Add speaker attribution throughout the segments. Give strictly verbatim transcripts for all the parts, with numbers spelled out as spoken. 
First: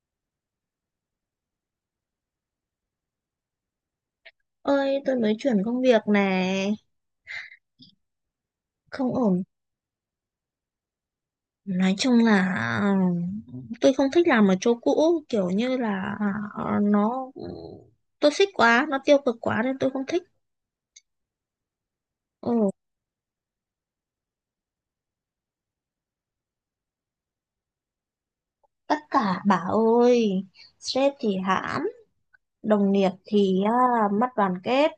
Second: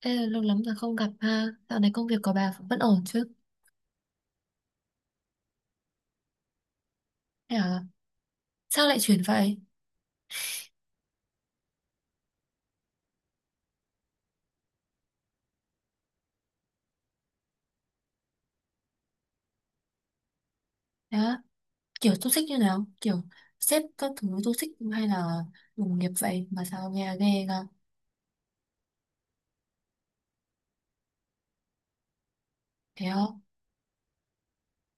Speaker 1: Ê, lâu lắm rồi không gặp ha. Dạo này công việc của bà vẫn ổn chứ?
Speaker 2: Ơi, tôi mới chuyển công việc này.
Speaker 1: Thế à? Sao lại
Speaker 2: Không
Speaker 1: chuyển
Speaker 2: ổn.
Speaker 1: vậy?
Speaker 2: Nói chung là, ừ, tôi không thích làm ở chỗ cũ kiểu như là, ờ, nó toxic quá, nó tiêu cực quá nên tôi không thích.
Speaker 1: Thế á? Kiểu toxic
Speaker 2: Ừ,
Speaker 1: như nào? Kiểu sếp các thứ toxic hay là đồng nghiệp vậy mà sao nghe ghê ra?
Speaker 2: tất cả bà ơi, sếp thì hãm, đồng
Speaker 1: Thế
Speaker 2: nghiệp
Speaker 1: không?
Speaker 2: thì à, mất đoàn kết,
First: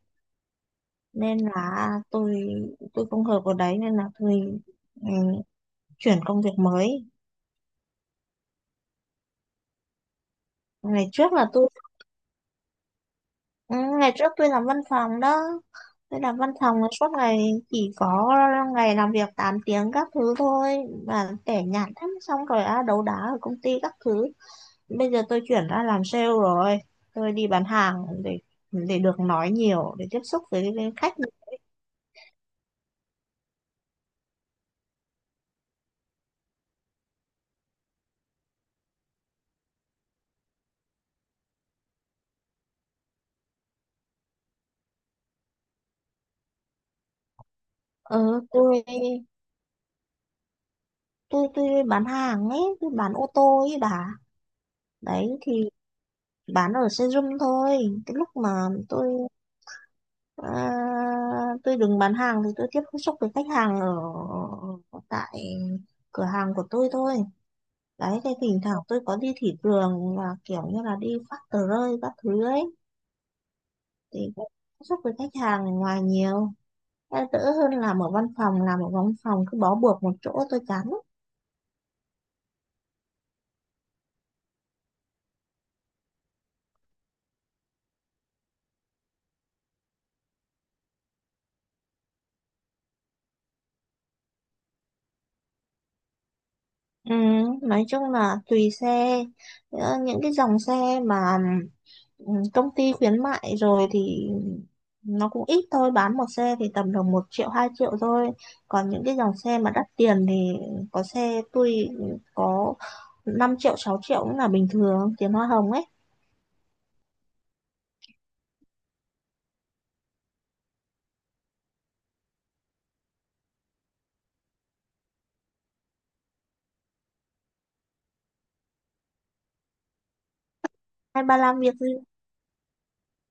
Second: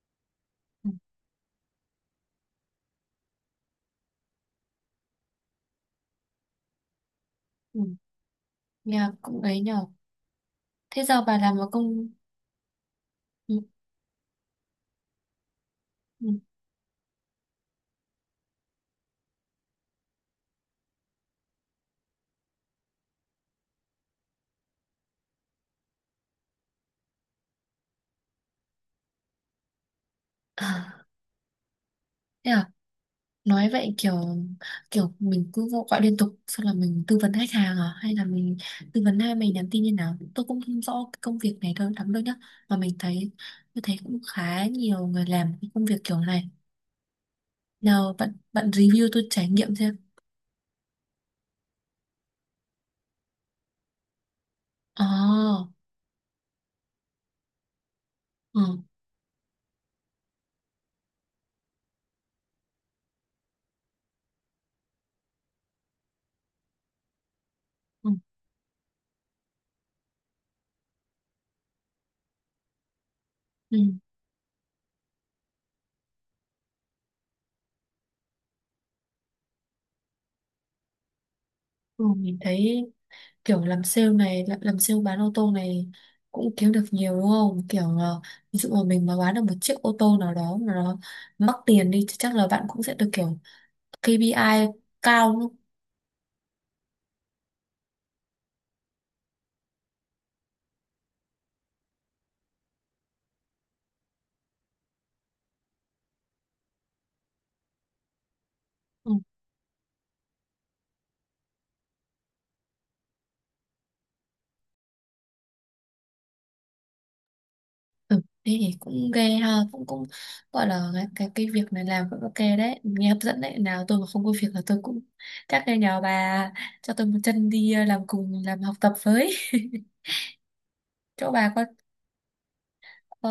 Speaker 1: Ừ,
Speaker 2: nên là tôi tôi không hợp ở đấy, nên là tôi ừ, chuyển công việc mới.
Speaker 1: ừ. Nghe cũng ấy nhờ. Thế
Speaker 2: Ngày
Speaker 1: giờ
Speaker 2: trước
Speaker 1: bà
Speaker 2: là
Speaker 1: làm ở
Speaker 2: tôi
Speaker 1: công... Ừ,
Speaker 2: Ừ, ngày trước tôi làm văn phòng đó, tôi
Speaker 1: ừ.
Speaker 2: làm văn phòng là suốt ngày, chỉ có ngày làm việc tám tiếng các thứ thôi, mà tẻ nhạt lắm, xong rồi á, đấu đá ở công ty các thứ. Bây giờ tôi chuyển ra làm sale rồi, tôi đi bán hàng để để được nói nhiều, để tiếp xúc với, với
Speaker 1: À,
Speaker 2: khách.
Speaker 1: thế à? Nói vậy kiểu kiểu mình cứ vô- gọi liên tục, xong là mình tư vấn khách hàng à, hay là mình tư vấn hai, mình nhắn tin như nào, tôi cũng không rõ cái công việc này thôi lắm đâu nhá. Mà mình thấy, tôi thấy cũng khá nhiều người làm cái công việc kiểu này. Nào bạn
Speaker 2: ừ,
Speaker 1: bạn
Speaker 2: tôi
Speaker 1: review, tôi trải nghiệm xem.
Speaker 2: tôi tôi bán hàng ấy, tôi bán ô tô ấy bà.
Speaker 1: Ờ.
Speaker 2: Đấy thì bán ở showroom thôi. Cái lúc mà
Speaker 1: Ừ,
Speaker 2: tôi À, tôi đứng bán hàng thì tôi tiếp xúc với khách hàng ở ở tại cửa hàng của tôi thôi.
Speaker 1: ừ,
Speaker 2: Đấy, thì thỉnh thoảng tôi có đi thị trường và kiểu như là đi phát tờ rơi các thứ ấy,
Speaker 1: ừ,
Speaker 2: thì cũng tiếp xúc với khách hàng ở ngoài nhiều. Đã đỡ hơn làm ở văn phòng, làm ở văn phòng cứ bó buộc một chỗ tôi chán. lắm.
Speaker 1: ừ, mình thấy kiểu làm sale này, làm, làm sale bán ô tô này cũng kiếm được nhiều đúng không? Kiểu ờ, ví dụ mà mình mà bán được một chiếc ô tô nào đó mà nó mắc tiền đi, thì chắc là bạn cũng sẽ được kiểu kê pi ai cao luôn.
Speaker 2: Ừ, nói chung là tùy xe. Ờ, những cái dòng xe mà ừ, công ty khuyến mại rồi thì nó cũng ít thôi, bán một xe thì tầm được một triệu, hai triệu thôi. Còn những
Speaker 1: Ừ.
Speaker 2: cái dòng xe mà đắt tiền thì có xe tôi có năm triệu, sáu triệu cũng là bình thường, tiền hoa hồng ấy.
Speaker 1: Ừ. Thế thì cũng ghê ha, cũng cũng gọi là cái cái, cái việc này làm cũng ok đấy, nghe hấp dẫn đấy. Nào tôi mà không có việc là tôi cũng chắc là nhờ bà cho tôi một chân đi, ờ, làm cùng, làm học tập với.
Speaker 2: Hay
Speaker 1: Chỗ
Speaker 2: bà
Speaker 1: bà
Speaker 2: làm
Speaker 1: có.
Speaker 2: việc gì?
Speaker 1: Ờ,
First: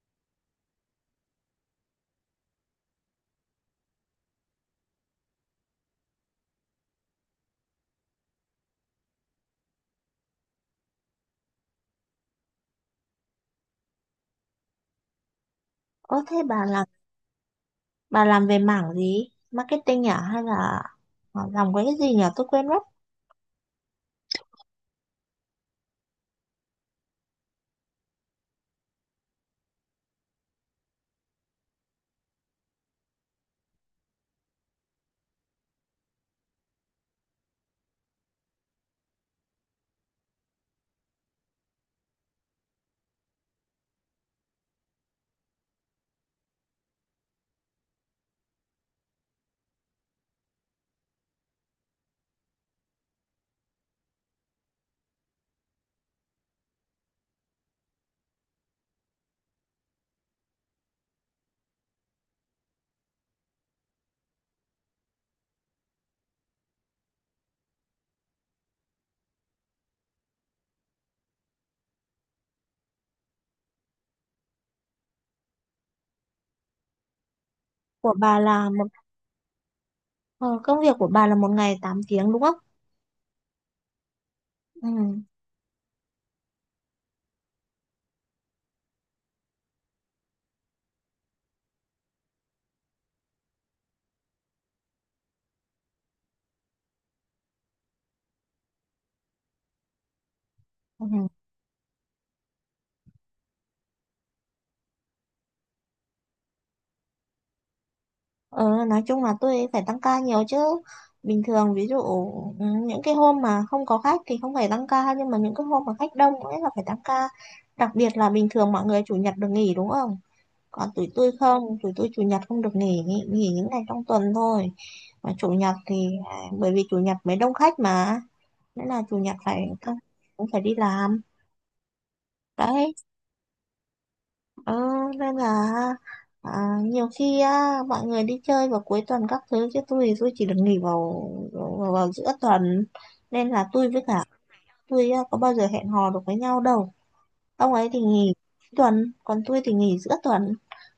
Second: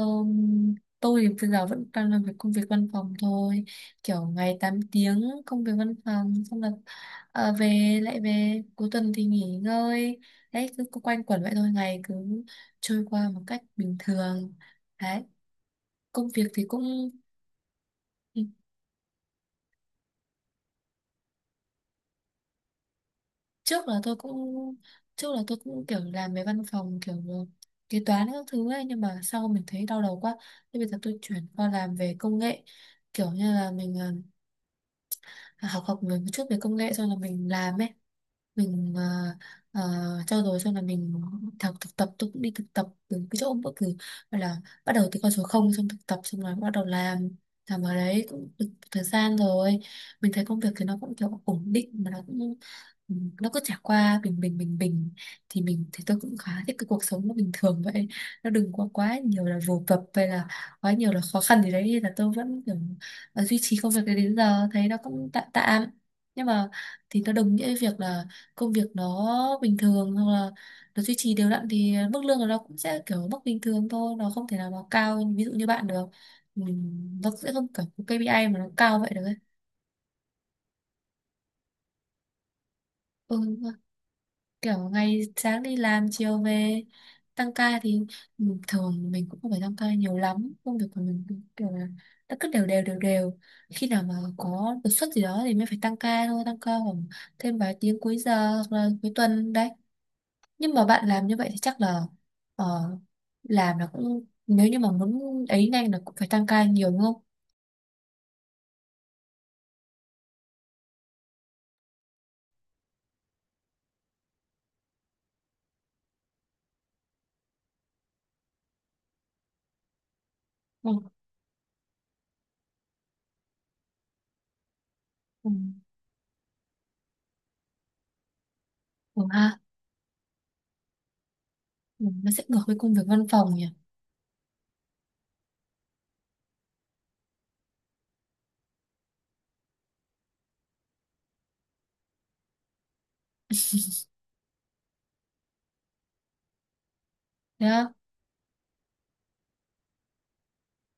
Speaker 1: tôi thì bây giờ vẫn đang làm việc công việc văn phòng thôi, kiểu ngày tám tiếng công việc văn phòng, xong là ờ, về lại, về cuối tuần thì nghỉ ngơi. Đấy, cứ, cứ quanh quẩn vậy thôi, ngày cứ trôi qua một cách bình thường đấy.
Speaker 2: Ơ,
Speaker 1: Công
Speaker 2: thế
Speaker 1: việc thì
Speaker 2: bà làm,
Speaker 1: cũng
Speaker 2: bà
Speaker 1: ừ,
Speaker 2: làm về mảng gì, marketing à, hay là ờ, làm cái gì nhỉ, tôi quên mất.
Speaker 1: trước là tôi cũng trước là tôi cũng kiểu làm về văn phòng, kiểu ờ, kế toán các thứ ấy, nhưng mà sau mình thấy đau đầu quá, thế bây giờ tôi chuyển qua làm về công nghệ. Kiểu như là mình ờ, học học về một chút về công nghệ, xong là mình làm ấy. Mình ờ, ờ, trau dồi xong là mình học thực tập. Tôi cũng đi thực tập từ cái chỗ bất cứ, gọi là bắt đầu từ con số không, xong thực tập xong rồi bắt đầu làm. Làm ở đấy cũng được một thời gian rồi, mình thấy công việc thì nó cũng kiểu ổn định mà nó cũng ừ, nó cứ trải qua bình bình bình bình. Thì mình, thì tôi cũng khá thích cái cuộc sống nó bình thường vậy, nó đừng quá quá nhiều là vồ vập hay là quá nhiều là khó khăn gì đấy. Nên là tôi vẫn kiểu ờ, duy trì công việc đấy đến giờ, thấy nó cũng tạm tạm. Nhưng mà, thì nó đồng nghĩa với việc là công việc nó bình thường, hoặc là nó duy trì đều đặn, thì mức lương của nó cũng sẽ kiểu mức bình thường thôi, nó không thể nào nó cao ví dụ như bạn được. Ừm, nó sẽ không kiểu có
Speaker 2: Của bà
Speaker 1: kê pi ai mà nó
Speaker 2: là một
Speaker 1: cao vậy được ấy.
Speaker 2: ờ, Công việc của bà là một ngày tám tiếng đúng không?
Speaker 1: Ừ, kiểu
Speaker 2: Ừ.
Speaker 1: ngày sáng đi làm chiều về. Tăng ca thì ừm, thường mình cũng không phải tăng ca nhiều lắm, công việc của mình cũng kiểu là nó cứ đều đều đều đều. Khi nào mà có đột xuất gì đó thì mới phải tăng ca thôi, tăng ca khoảng thêm vài tiếng cuối giờ hoặc là cuối tuần đấy. Nhưng mà bạn làm
Speaker 2: Ừ.
Speaker 1: như vậy thì chắc là ờ, làm là cũng, nếu như mà muốn ấy nhanh là cũng phải tăng ca nhiều, đúng không?
Speaker 2: Ờ, nói chung là tôi phải tăng ca nhiều chứ. Bình thường ví dụ ừ, những cái hôm mà không có khách thì không phải tăng ca, nhưng mà những cái hôm mà khách đông ấy là phải tăng ca. Đặc biệt là bình thường mọi người chủ nhật được nghỉ đúng không? Còn tụi
Speaker 1: Ừ.
Speaker 2: tôi không, tụi tôi chủ nhật không được nghỉ, nghỉ, nghỉ những ngày trong tuần thôi. Mà chủ
Speaker 1: Ừ.
Speaker 2: nhật thì à, bởi vì chủ nhật mới đông khách mà, nên là chủ
Speaker 1: Ừ,
Speaker 2: nhật
Speaker 1: ha.
Speaker 2: phải tăng- cũng phải đi làm.
Speaker 1: Ừ. Nó sẽ ngược với công
Speaker 2: Đấy,
Speaker 1: việc văn phòng nhỉ.
Speaker 2: Ừ, nên là à, nhiều khi á, mọi người đi chơi vào cuối tuần các thứ, chứ tôi thì tôi chỉ được nghỉ vào, vào vào giữa tuần, nên là tôi với cả tôi á, có bao giờ hẹn hò được với nhau đâu.
Speaker 1: Thế
Speaker 2: Ông ấy
Speaker 1: á?
Speaker 2: thì nghỉ tuần còn tôi thì nghỉ giữa tuần,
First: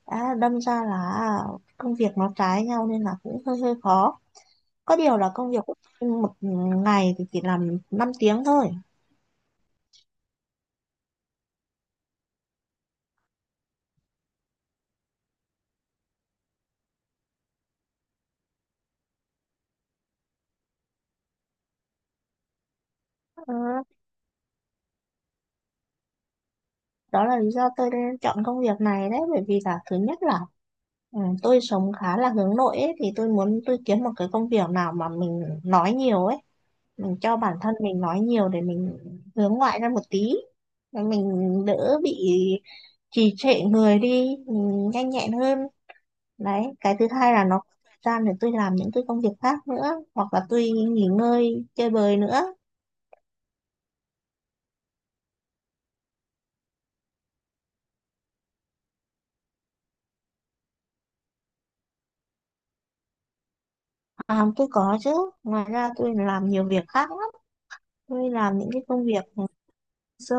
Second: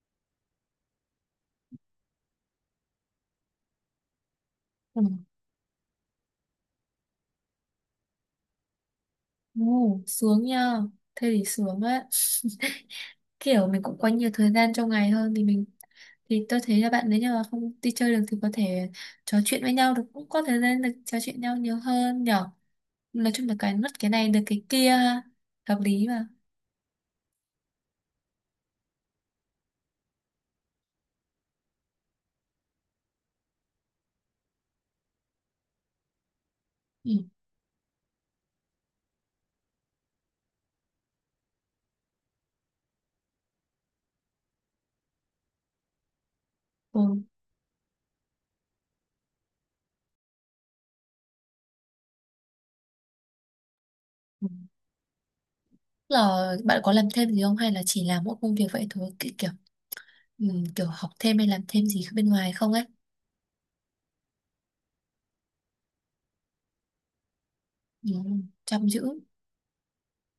Speaker 2: đã đâm ra là à, công việc nó trái nhau nên là cũng hơi hơi khó. Có
Speaker 1: Ừ.
Speaker 2: điều là công việc của tôi một ngày thì chỉ làm năm tiếng thôi.
Speaker 1: Ừ. Sướng nha. Thế thì sướng á, kiểu mình cũng có nhiều thời gian trong ngày hơn, thì mình, thì tôi thấy là bạn nếu như mà không đi chơi được thì có thể trò chuyện với nhau được, cũng có thời gian được trò chuyện nhau nhiều hơn nhở. Nói chung
Speaker 2: Ừ,
Speaker 1: là cái mất cái này được cái kia ha. Hợp lý mà.
Speaker 2: đó là lý do tôi chọn công việc này đấy, bởi vì là thứ nhất là Ừ, tôi sống khá là hướng nội ấy, thì tôi muốn tôi kiếm một cái công việc nào mà mình nói nhiều ấy, mình
Speaker 1: Ừ.
Speaker 2: cho bản thân mình nói nhiều để mình hướng ngoại ra một tí, để mình đỡ bị trì trệ người đi, mình nhanh nhẹn hơn. Đấy, cái thứ hai là nó có thời gian để tôi làm những cái công việc khác nữa, hoặc là tôi nghỉ ngơi chơi bời nữa.
Speaker 1: Ừ. Là bạn có làm thêm gì không, hay là chỉ làm mỗi công việc vậy thôi? Ki- kiểu ừ, kiểu học thêm hay làm thêm gì bên ngoài không ấy?
Speaker 2: À, tôi có chứ, ngoài ra tôi làm nhiều việc khác lắm.
Speaker 1: Ừ,
Speaker 2: Tôi làm những cái
Speaker 1: chăm
Speaker 2: công
Speaker 1: chữ.
Speaker 2: việc dơ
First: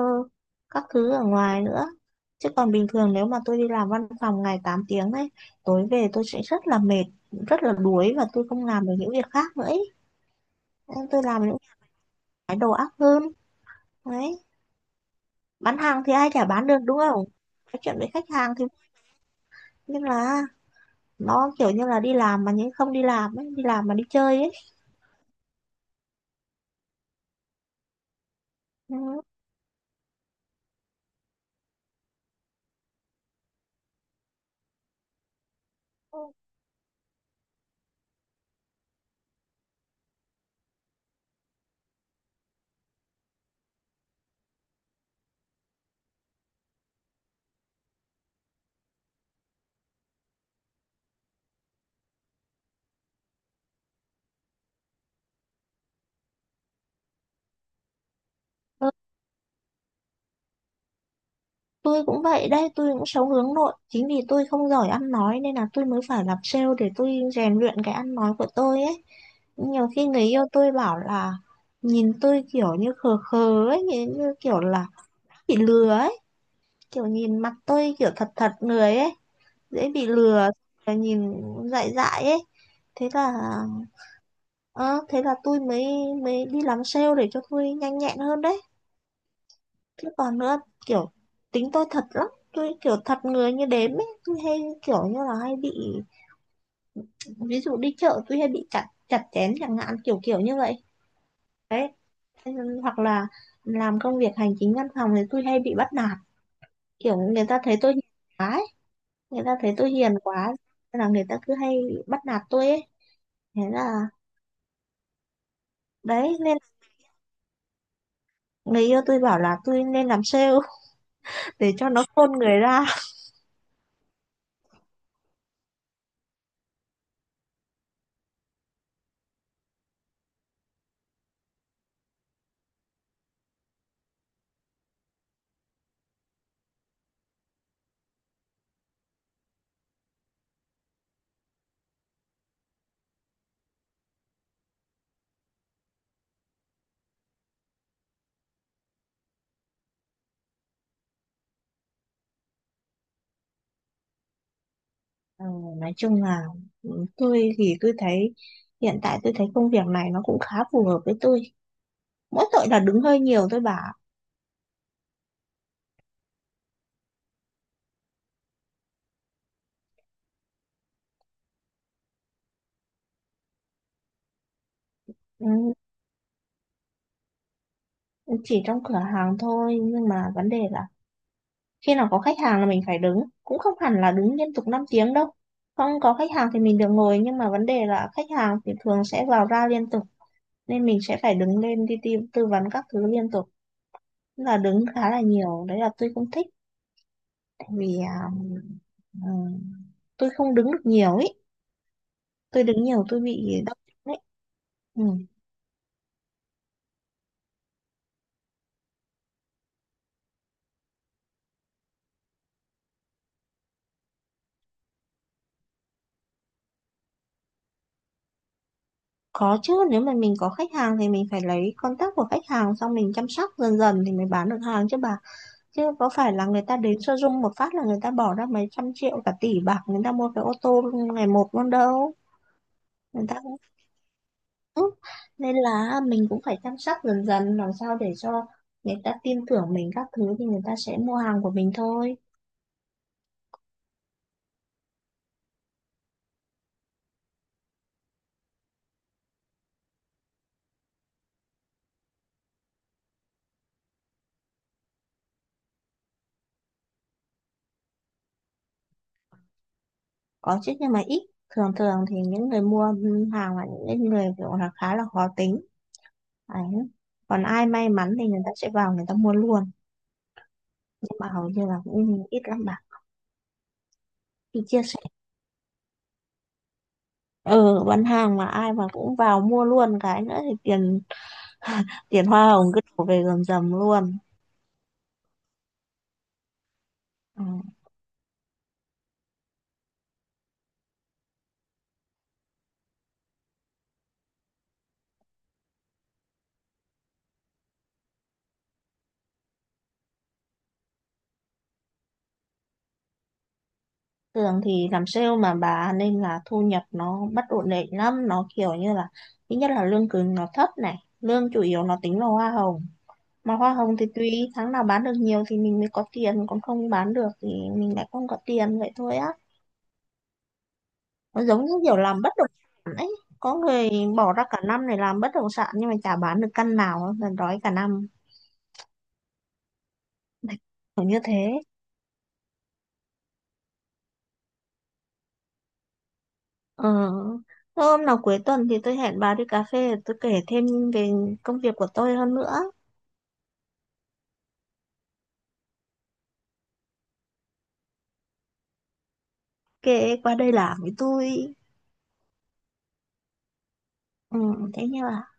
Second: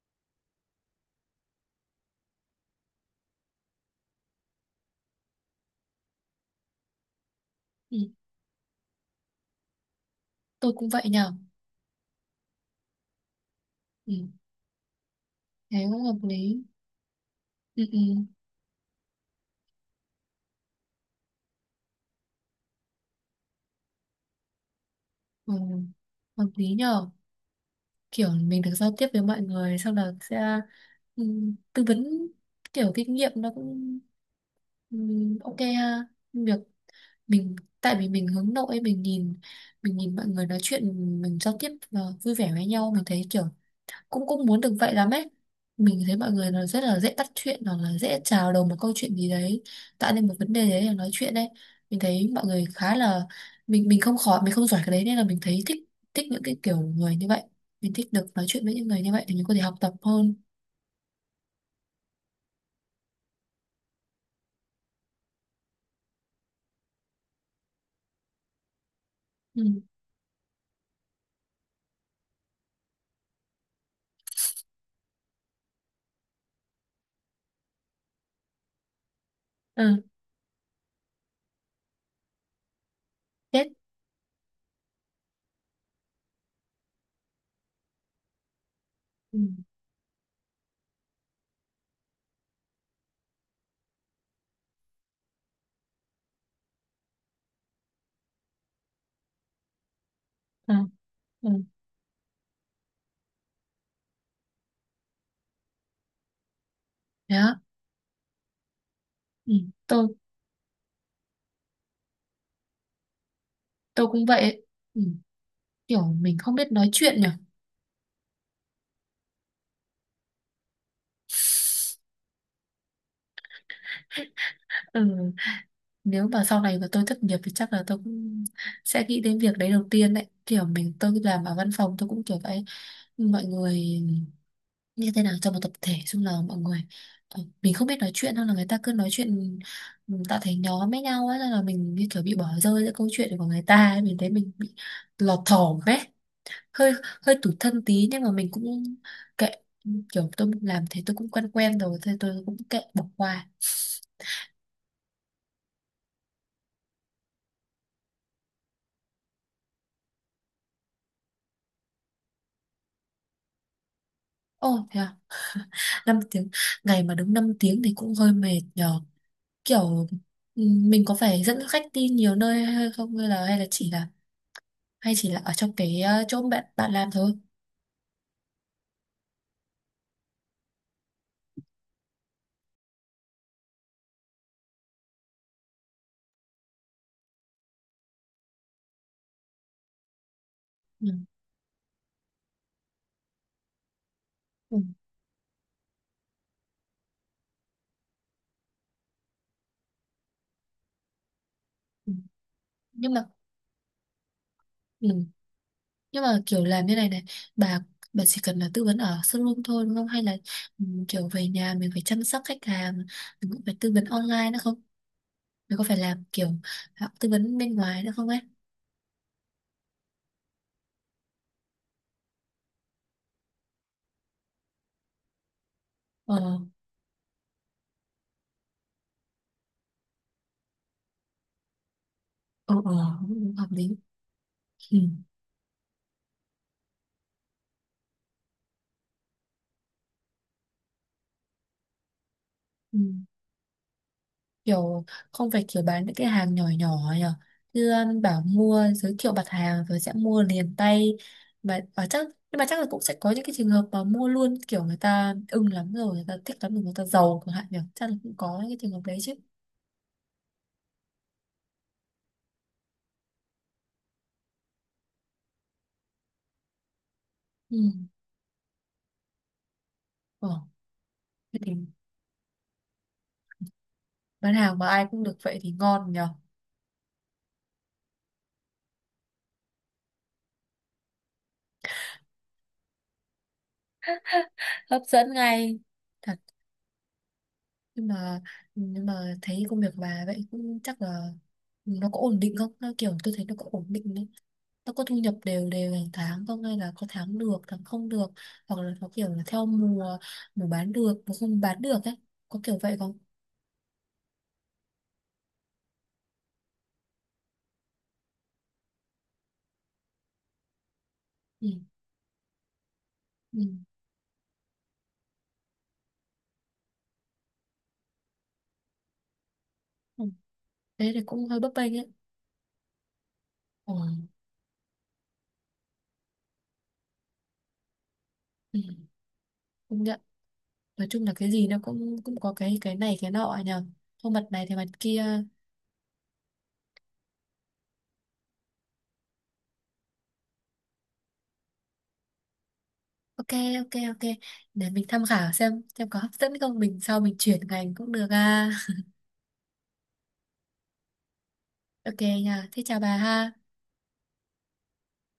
Speaker 2: các thứ ở ngoài nữa, chứ còn bình thường nếu mà tôi đi làm văn phòng ngày tám tiếng ấy, tối về tôi sẽ rất là mệt, rất là
Speaker 1: Ừ,
Speaker 2: đuối và tôi không làm được những việc khác nữa ấy.
Speaker 1: tôi cũng vậy
Speaker 2: Nên tôi
Speaker 1: nhờ.
Speaker 2: làm những cái đầu óc hơn.
Speaker 1: Ừ,
Speaker 2: Đấy, bán
Speaker 1: thế cũng
Speaker 2: hàng thì
Speaker 1: hợp
Speaker 2: ai chả
Speaker 1: lý.
Speaker 2: bán được đúng không, nói
Speaker 1: Ừ,
Speaker 2: chuyện
Speaker 1: ừ,
Speaker 2: với khách hàng thì, nhưng là nó kiểu như là đi làm mà nhưng không đi làm ấy, đi làm mà đi chơi ấy.
Speaker 1: ừ, hợp lý nhờ. Kiểu mình được giao tiếp với mọi người, sau đó sẽ ừ, tư vấn, kiểu kinh nghiệm nó cũng ừ, ok ha. Việc mình, tại vì mình hướng nội, mình nhìn mình nhìn mọi người nói chuyện, mình giao tiếp ờ, vui vẻ với nhau, mình thấy kiểu cũng cũng muốn được vậy lắm ấy. Mình thấy mọi người nó rất là dễ bắt chuyện, hoặc là dễ chào đầu một câu chuyện gì đấy, tạo nên một vấn đề đấy là nói chuyện đấy. Mình thấy mọi người khá là, mình mình không khỏi, mình không giỏi cái đấy, nên là mình thấy thích, thích những cái kiểu người như vậy. Mình thích được nói chuyện với
Speaker 2: Ừ.
Speaker 1: những người như vậy, thì mình có thể học tập hơn.
Speaker 2: Tôi cũng vậy đấy, tôi cũng sống hướng nội. Chính vì tôi không giỏi ăn nói nên là tôi mới phải làm sale để tôi rèn luyện cái ăn nói của tôi ấy.
Speaker 1: Ừ.
Speaker 2: Nhiều khi người yêu tôi bảo là nhìn tôi kiểu như khờ khờ ấy, nhìn như kiểu là bị lừa ấy. Kiểu nhìn mặt tôi kiểu thật thật người ấy, dễ
Speaker 1: Ừ.
Speaker 2: bị lừa, rồi nhìn dại dại ấy. Thế là,
Speaker 1: Chết.
Speaker 2: ờ, thế là tôi mới mới đi làm sale để cho tôi nhanh nhẹn hơn đấy.
Speaker 1: Ừ.
Speaker 2: Chứ còn nữa, kiểu tính tôi thật lắm, tôi kiểu thật người như đếm ấy, tôi hay kiểu như là hay bị, ví dụ đi chợ tôi hay bị chặt chặt chém chẳng hạn, kiểu kiểu như
Speaker 1: Ừ.
Speaker 2: vậy.
Speaker 1: Ừ.
Speaker 2: Đấy, hoặc là làm công việc hành chính văn phòng thì tôi hay bị bắt nạt, kiểu
Speaker 1: Thế
Speaker 2: người
Speaker 1: á?
Speaker 2: ta thấy tôi hiền quá ấy. Người
Speaker 1: Ừ.
Speaker 2: ta thấy tôi
Speaker 1: tôi
Speaker 2: hiền quá nên là người ta cứ hay bắt nạt tôi ấy, thế là
Speaker 1: tôi cũng vậy ấy. Ừ. Kiểu
Speaker 2: đấy,
Speaker 1: mình không
Speaker 2: nên
Speaker 1: biết nói chuyện nhỉ.
Speaker 2: người yêu tôi bảo là tôi nên làm sale để cho nó khôn người ra.
Speaker 1: Ừ, nếu mà sau này mà tôi thất nghiệp thì chắc là tôi cũng sẽ nghĩ đến việc đấy đầu tiên đấy. Kiểu mình, tôi làm ở văn phòng tôi cũng kiểu vậy, mọi người như thế nào trong một tập thể chung, là mọi người ờ, mình không biết nói chuyện, hay là người ta cứ nói chuyện, ừ, tạo thành nhóm với nhau ấy, nên là mình như kiểu bị bỏ rơi giữa câu chuyện của người ta ấy. Mình thấy mình bị lọt thỏm ấy, hơi hơi tủi thân tí, nhưng mà mình cũng kệ. Kiểu tôi làm thế tôi cũng quen quen rồi, thế tôi cũng kệ, bỏ qua.
Speaker 2: Ờ, nói chung là ừ, tôi thì tôi thấy, hiện tại tôi thấy công việc này nó cũng khá phù hợp với tôi. Mỗi tội là đứng hơi nhiều, tôi bảo.
Speaker 1: Ồ, thế à? Năm tiếng, ngày mà đứng năm tiếng thì cũng hơi mệt nhờ. Kiểu ừ, mình có phải dẫn khách đi nhiều nơi hay không, hay là hay là chỉ là hay chỉ là
Speaker 2: Ừ,
Speaker 1: ở trong cái ờ, chỗ bạn bạn làm thôi?
Speaker 2: chỉ trong cửa hàng thôi nhưng mà vấn đề là khi nào có khách hàng là mình phải đứng, cũng không hẳn là đứng liên tục năm tiếng đâu. Không có khách hàng thì mình được ngồi, nhưng mà vấn đề là khách hàng thì thường sẽ vào ra liên tục, nên mình
Speaker 1: Ừ.
Speaker 2: sẽ phải đứng lên đi tư, tư vấn các thứ liên tục. Tức là
Speaker 1: Ừ.
Speaker 2: đứng khá là nhiều, đấy là tôi không thích, tại vì à, ừ, tôi không đứng được nhiều ý,
Speaker 1: Ừ.
Speaker 2: tôi đứng nhiều
Speaker 1: Nhưng
Speaker 2: tôi
Speaker 1: mà
Speaker 2: bị đau chân đấy. Ừ.
Speaker 1: ừ. Nhưng mà kiểu làm như này này, bà bà chỉ cần là tư vấn ở showroom thôi, đúng không? Hay là ừ, kiểu về nhà mình phải chăm sóc khách hàng, mình cũng phải tư vấn online nữa không, mình có phải làm kiểu à, tư vấn bên ngoài nữa không ấy?
Speaker 2: Có chứ, nếu mà mình có khách hàng thì mình phải lấy contact của khách hàng, xong mình chăm sóc dần dần thì mới bán được hàng chứ bà, chứ có phải là
Speaker 1: Ờ.
Speaker 2: người ta đến showroom một phát là người ta bỏ ra mấy trăm triệu, cả tỷ bạc, người ta mua cái ô tô ngày một luôn đâu.
Speaker 1: Ờ. Ờ,
Speaker 2: Người ta
Speaker 1: cũng
Speaker 2: cũng,
Speaker 1: hợp lý.
Speaker 2: ừ,
Speaker 1: Ừ.
Speaker 2: nên là mình cũng phải chăm sóc dần dần, làm sao để cho người ta tin tưởng mình các thứ thì người ta sẽ mua hàng của mình thôi.
Speaker 1: Ừ. Kiểu không phải kiểu bán những cái hàng nhỏ nhỏ nhở, như um, bảo mua giới thiệu mặt hàng rồi sẽ mua liền tay mà mà chắc. Nhưng mà chắc là cũng sẽ có những cái trường hợp mà mua luôn, kiểu người ta ưng lắm rồi, người ta thích lắm rồi, người ta giàu chẳng hạn nhở, chắc là cũng có những cái trường hợp đấy chứ.
Speaker 2: Có chứ, nhưng mà ít. Thường thường thì những người mua hàng là những người kiểu là khá là khó tính. Đấy. Còn ai
Speaker 1: Ừ.
Speaker 2: may mắn thì người ta sẽ vào người ta mua luôn,
Speaker 1: Ờ.
Speaker 2: nhưng mà hầu
Speaker 1: Thế
Speaker 2: như
Speaker 1: thì
Speaker 2: là cũng ít lắm bạn.
Speaker 1: bán
Speaker 2: Khi
Speaker 1: hàng
Speaker 2: chia
Speaker 1: mà
Speaker 2: sẻ,
Speaker 1: ai cũng được vậy thì ngon nhở.
Speaker 2: ờ bán hàng mà ai mà cũng vào mua luôn cái nữa thì tiền tiền hoa hồng cứ đổ về rầm rầm luôn.
Speaker 1: Hấp dẫn ngay. Thật.
Speaker 2: Ừ.
Speaker 1: Nhưng mà, nhưng mà thấy công việc của bà vậy cũng chắc là nó có ổn định không? Nó kiểu tôi thấy nó có ổn định đấy, nó có thu nhập đều đều hàng tháng không, hay là có tháng được tháng không được, hoặc là có kiểu là theo mùa, mùa bán được mùa không bán được ấy, có kiểu vậy không?
Speaker 2: Thường thì làm sale mà bà, nên là thu nhập nó bất ổn định lắm, nó kiểu như là thứ nhất là lương cứng nó thấp này, lương chủ
Speaker 1: Ừ.
Speaker 2: yếu nó tính là hoa hồng, mà
Speaker 1: Ừ.
Speaker 2: hoa hồng thì tùy tháng nào bán được nhiều thì mình mới có tiền, còn không bán được thì mình lại không có tiền vậy thôi á.
Speaker 1: Ừ. Thế thì
Speaker 2: Nó
Speaker 1: cũng hơi
Speaker 2: giống
Speaker 1: bấp
Speaker 2: như kiểu
Speaker 1: bênh ấy.
Speaker 2: làm bất động sản ấy. Có người
Speaker 1: Ừ.
Speaker 2: bỏ ra cả năm để làm bất động sản nhưng mà chả bán được căn nào, là đói cả năm.
Speaker 1: Ừ. Công nhận.
Speaker 2: Kiểu
Speaker 1: Nói
Speaker 2: như
Speaker 1: chung là cái
Speaker 2: thế.
Speaker 1: gì nó cũng cũng có cái cái này cái nọ nhờ, không mặt này thì mặt kia.
Speaker 2: Ờ. Thôi, hôm nào cuối tuần thì tôi hẹn bà đi cà phê, tôi kể thêm về công việc của tôi hơn nữa.
Speaker 1: Ok. Ok ok, để mình tham khảo xem xem có hấp dẫn không, mình sau mình chuyển ngành cũng được à.
Speaker 2: Kể qua đây làm với tôi.
Speaker 1: Ok nha, thế chào bà ha.
Speaker 2: Ừ, thế nha bà.